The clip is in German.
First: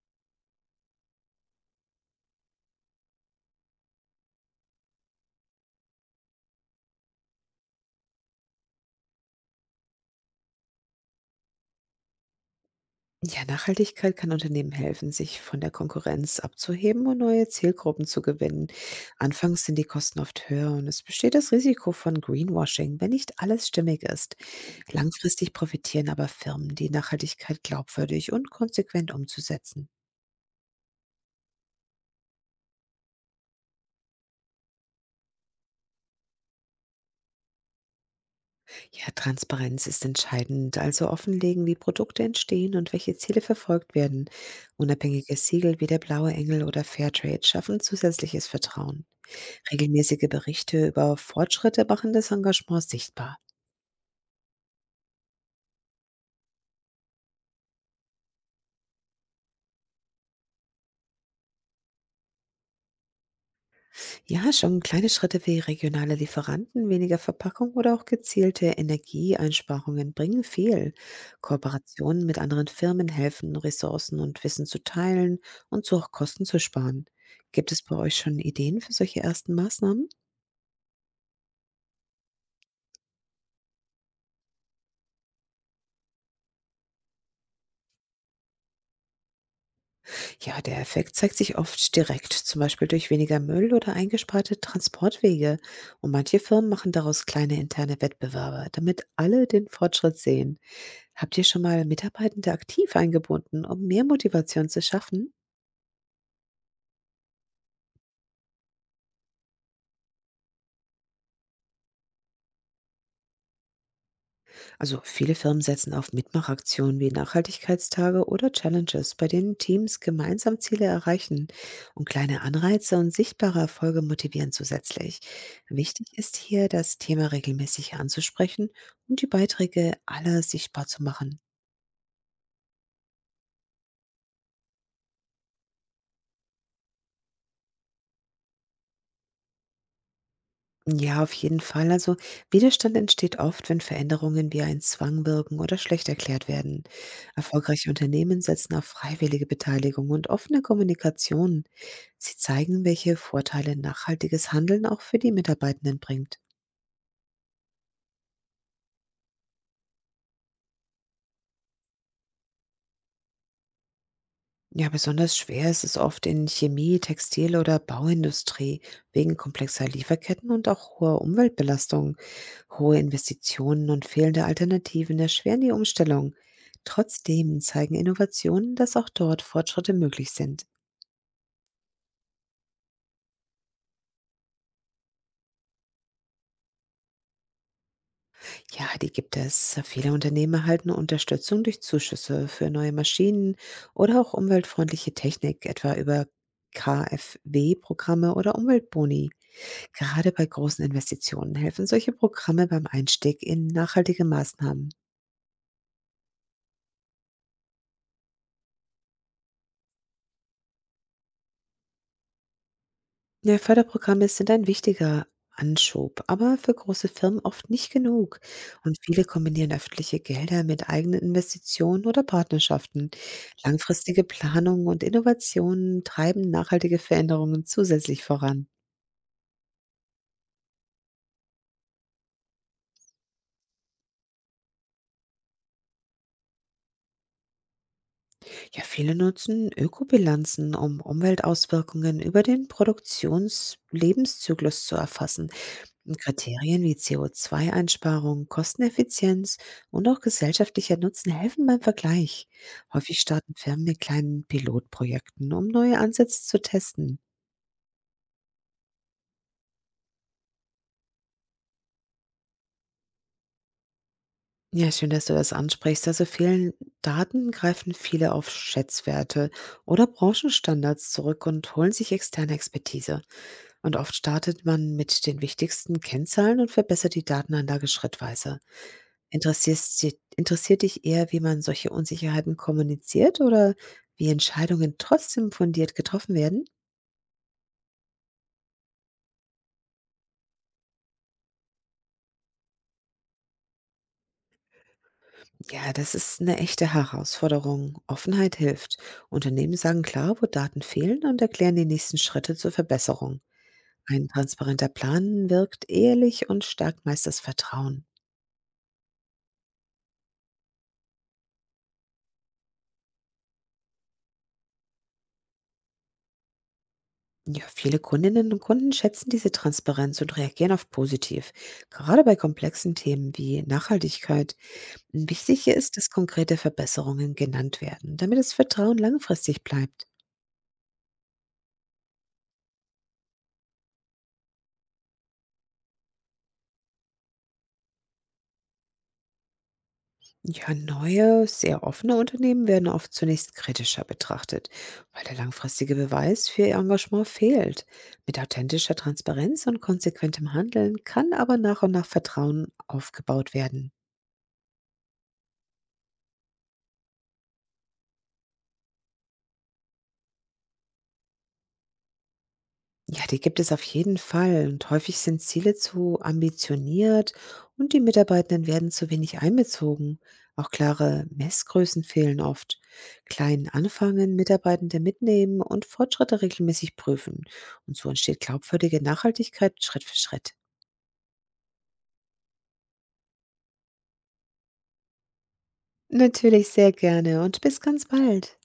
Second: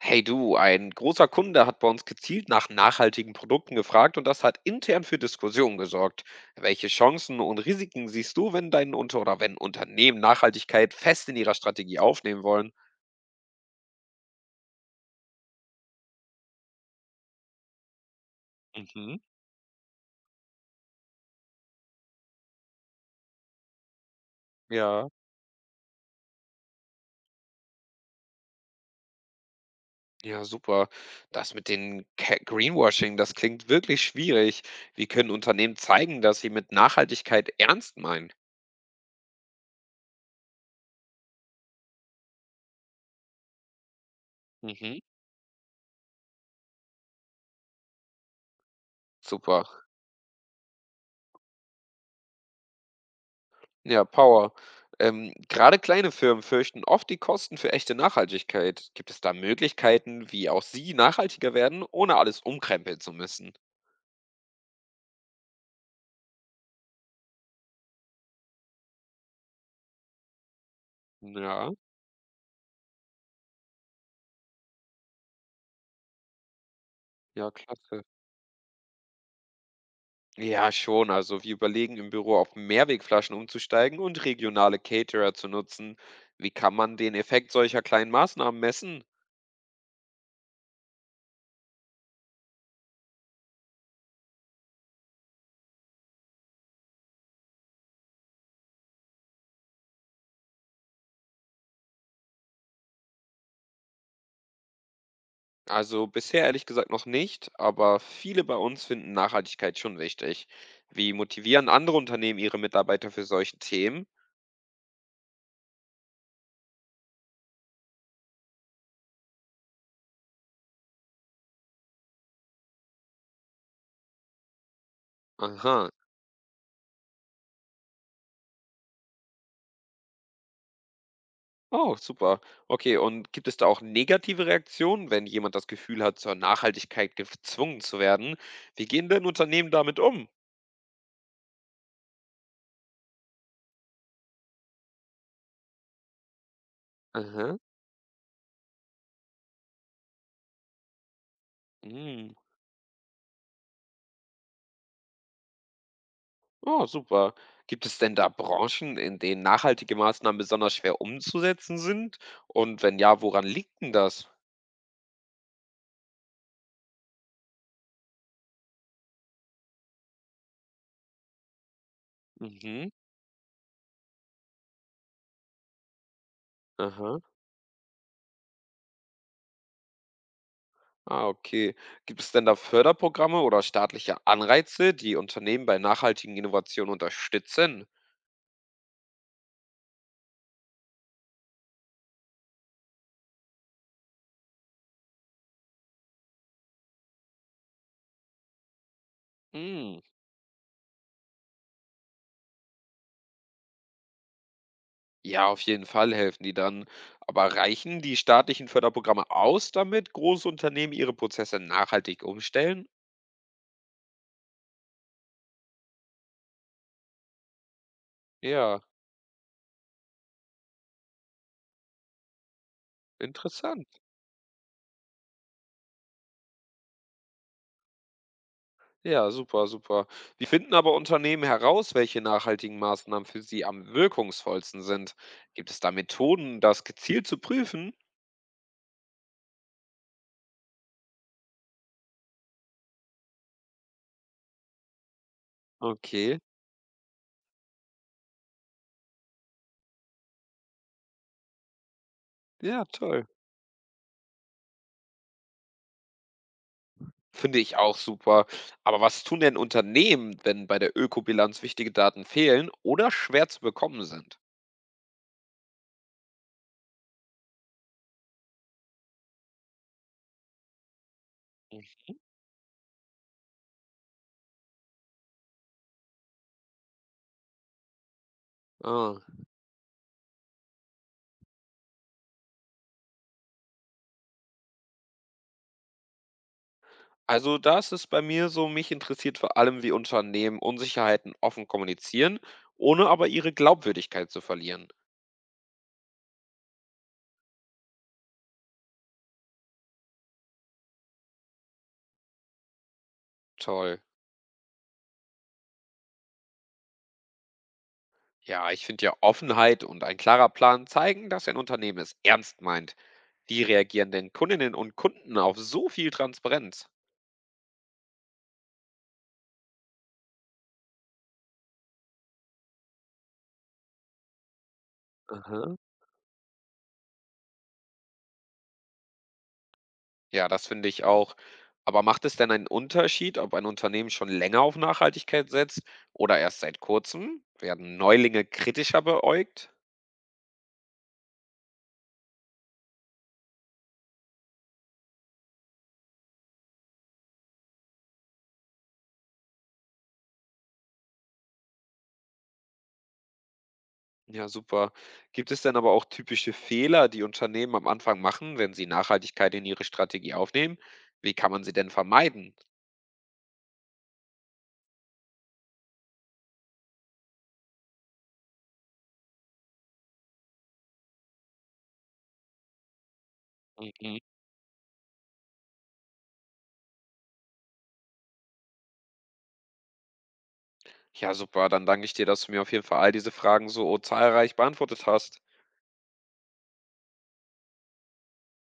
Hey du, ein großer Kunde hat bei uns gezielt nach nachhaltigen Produkten gefragt und das hat intern für Diskussionen gesorgt. Welche Chancen und Risiken siehst du, wenn dein Unter oder wenn Unternehmen Nachhaltigkeit fest in ihrer Strategie aufnehmen wollen? Ja, Nachhaltigkeit kann Unternehmen helfen, sich von der Konkurrenz abzuheben und neue Zielgruppen zu gewinnen. Mhm. Anfangs sind die Kosten oft höher und es besteht das Risiko von Greenwashing, wenn nicht alles stimmig ist. Okay. Ja. Langfristig profitieren aber Firmen, die Nachhaltigkeit glaubwürdig und konsequent umzusetzen. Ja, super. Das mit den Greenwashing, das klingt wirklich schwierig. Wie können Unternehmen zeigen, dass sie mit Nachhaltigkeit ernst meinen? Ja, Transparenz ist entscheidend, also offenlegen, wie Produkte entstehen und welche Ziele verfolgt werden. Mhm. Unabhängige Siegel wie der Blaue Engel oder Fairtrade schaffen zusätzliches Vertrauen. Super. Regelmäßige Berichte über Fortschritte machen das Engagement sichtbar. Ja, Power. Gerade kleine Firmen fürchten oft die Kosten für echte Nachhaltigkeit. Gibt es da Möglichkeiten, wie auch sie nachhaltiger werden, ohne alles umkrempeln zu müssen? Ja, schon kleine Schritte wie regionale Lieferanten, weniger Verpackung oder auch gezielte Energieeinsparungen bringen viel. Ja, Kooperationen mit anderen Firmen helfen, Ressourcen und Wissen zu teilen und so auch Kosten zu sparen. ja, Gibt es bei klasse. euch schon Ideen für solche ersten Maßnahmen? Ja, schon. Also wir überlegen im Büro auf Mehrwegflaschen umzusteigen und regionale Caterer zu nutzen. Wie kann man den Effekt solcher kleinen Maßnahmen messen? Ja, der Effekt zeigt sich oft direkt, zum Beispiel durch weniger Müll oder eingesparte Transportwege. Und manche Firmen machen daraus kleine interne Wettbewerbe, damit alle den Fortschritt sehen. Habt ihr schon mal Mitarbeitende aktiv eingebunden, um mehr Motivation zu schaffen? Also bisher ehrlich gesagt noch nicht, aber viele bei uns finden Nachhaltigkeit schon wichtig. Wie motivieren andere Unternehmen ihre Mitarbeiter für solche Themen? Also viele Firmen setzen auf Mitmachaktionen wie Nachhaltigkeitstage oder Challenges, bei denen Teams gemeinsam Ziele erreichen und kleine Anreize und sichtbare Erfolge motivieren zusätzlich. Aha. Wichtig ist hier, das Thema regelmäßig anzusprechen und die Beiträge aller sichtbar zu machen. Oh, super. Okay, und gibt es da auch negative Reaktionen, wenn jemand das Gefühl hat, zur Nachhaltigkeit gezwungen zu werden? Wie gehen denn Unternehmen damit um? Ja, auf jeden Fall. Also Widerstand entsteht oft, wenn Veränderungen wie ein Zwang wirken oder schlecht erklärt werden. Aha. Erfolgreiche Unternehmen setzen auf freiwillige Beteiligung und offene Kommunikation. Mm. Sie zeigen, welche Vorteile nachhaltiges Handeln auch für die Mitarbeitenden bringt. Oh, super. Gibt es denn da Branchen, in denen nachhaltige Maßnahmen besonders schwer umzusetzen sind? Und wenn ja, woran liegt denn das? Ja, besonders schwer ist es oft in Chemie, Textil- oder Bauindustrie wegen komplexer Lieferketten und auch hoher Umweltbelastungen. Mhm. Hohe Investitionen und fehlende Alternativen erschweren die Umstellung. Aha. Trotzdem zeigen Innovationen, dass auch dort Fortschritte möglich sind. Ah, okay. Gibt es denn da Förderprogramme oder staatliche Anreize, die Unternehmen bei nachhaltigen Innovationen unterstützen? Ja, die gibt es. Viele Unternehmen erhalten Unterstützung durch Zuschüsse für neue Maschinen oder auch umweltfreundliche Technik, etwa über KfW-Programme oder Umweltboni. Mm. Gerade bei großen Investitionen helfen solche Programme beim Einstieg in nachhaltige Maßnahmen. Ja, auf jeden Fall helfen die dann. Aber reichen die staatlichen Förderprogramme aus, damit große Unternehmen ihre Prozesse nachhaltig umstellen? Ja, Förderprogramme sind ein wichtiger Anschub, aber für große Firmen oft nicht genug. Ja, Und viele kombinieren öffentliche Gelder mit eigenen Investitionen oder Partnerschaften. interessant. Langfristige Planung und Innovationen treiben nachhaltige Veränderungen zusätzlich voran. Ja, super, super. Wie finden aber Unternehmen heraus, welche nachhaltigen Maßnahmen für sie am wirkungsvollsten sind? Gibt es da Methoden, das gezielt zu prüfen? Ja, viele nutzen Ökobilanzen, um Umweltauswirkungen über den Produktions-Lebenszyklus zu erfassen. Und Okay, Kriterien wie CO2-Einsparung, Kosteneffizienz und auch gesellschaftlicher Nutzen helfen beim Vergleich. ja, Häufig toll. starten Firmen mit kleinen Pilotprojekten, um neue Ansätze zu testen. Finde ich auch super. Aber was tun denn Unternehmen, wenn bei der Ökobilanz wichtige Daten fehlen oder schwer zu bekommen sind? Ja, schön, dass du das ansprichst. Also vielen Daten greifen viele auf Schätzwerte oder Branchenstandards zurück und Hm. holen sich externe Expertise. Und oft startet man mit den wichtigsten Kennzahlen und verbessert die Datenanlage schrittweise. Ah. Interessierst si Interessiert dich eher, wie man solche Unsicherheiten kommuniziert oder wie Entscheidungen trotzdem fundiert getroffen werden? Also da ist es bei mir so, mich interessiert vor allem, wie Unternehmen Unsicherheiten offen kommunizieren, ohne aber ihre Glaubwürdigkeit zu verlieren. Ja, das ist eine echte Herausforderung. Offenheit hilft. Unternehmen sagen klar, wo Daten fehlen, und erklären die nächsten Schritte zur Verbesserung. Toll. Ein transparenter Plan wirkt ehrlich und stärkt meist das Vertrauen. Ja, ich finde ja Offenheit und ein klarer Plan zeigen, dass ein Unternehmen es ernst meint. Wie reagieren denn Kundinnen und Kunden auf so viel Transparenz? Ja, viele Kundinnen und Kunden schätzen diese Transparenz und reagieren auf positiv, gerade bei komplexen Themen wie Nachhaltigkeit. Wichtig Aha. hier ist, dass konkrete Verbesserungen genannt werden, damit das Vertrauen langfristig bleibt. Ja, das finde ich auch. Aber macht es denn einen Unterschied, ob ein Unternehmen schon länger auf Nachhaltigkeit setzt oder erst seit kurzem? Werden Neulinge kritischer beäugt? Ja, neue, sehr offene Unternehmen werden oft zunächst kritischer betrachtet, weil der langfristige Beweis für ihr Engagement fehlt. Mit authentischer Transparenz und konsequentem Handeln kann aber nach und nach Vertrauen aufgebaut werden. Ja, super. Gibt es denn aber auch typische Fehler, die Unternehmen am Anfang machen, wenn sie Nachhaltigkeit in ihre Strategie aufnehmen? Wie kann man sie denn vermeiden? Ja, die gibt es auf jeden Fall. Und häufig sind Ziele zu ambitioniert und die Mitarbeitenden werden zu wenig einbezogen. Auch klare Messgrößen fehlen oft. Klein Mhm. anfangen, Mitarbeitende mitnehmen und Fortschritte regelmäßig prüfen. Und so entsteht glaubwürdige Nachhaltigkeit Schritt für Schritt. Ja, super. Dann danke ich dir, dass du mir auf jeden Fall all diese Fragen so zahlreich beantwortet hast. Natürlich sehr gerne und bis ganz bald.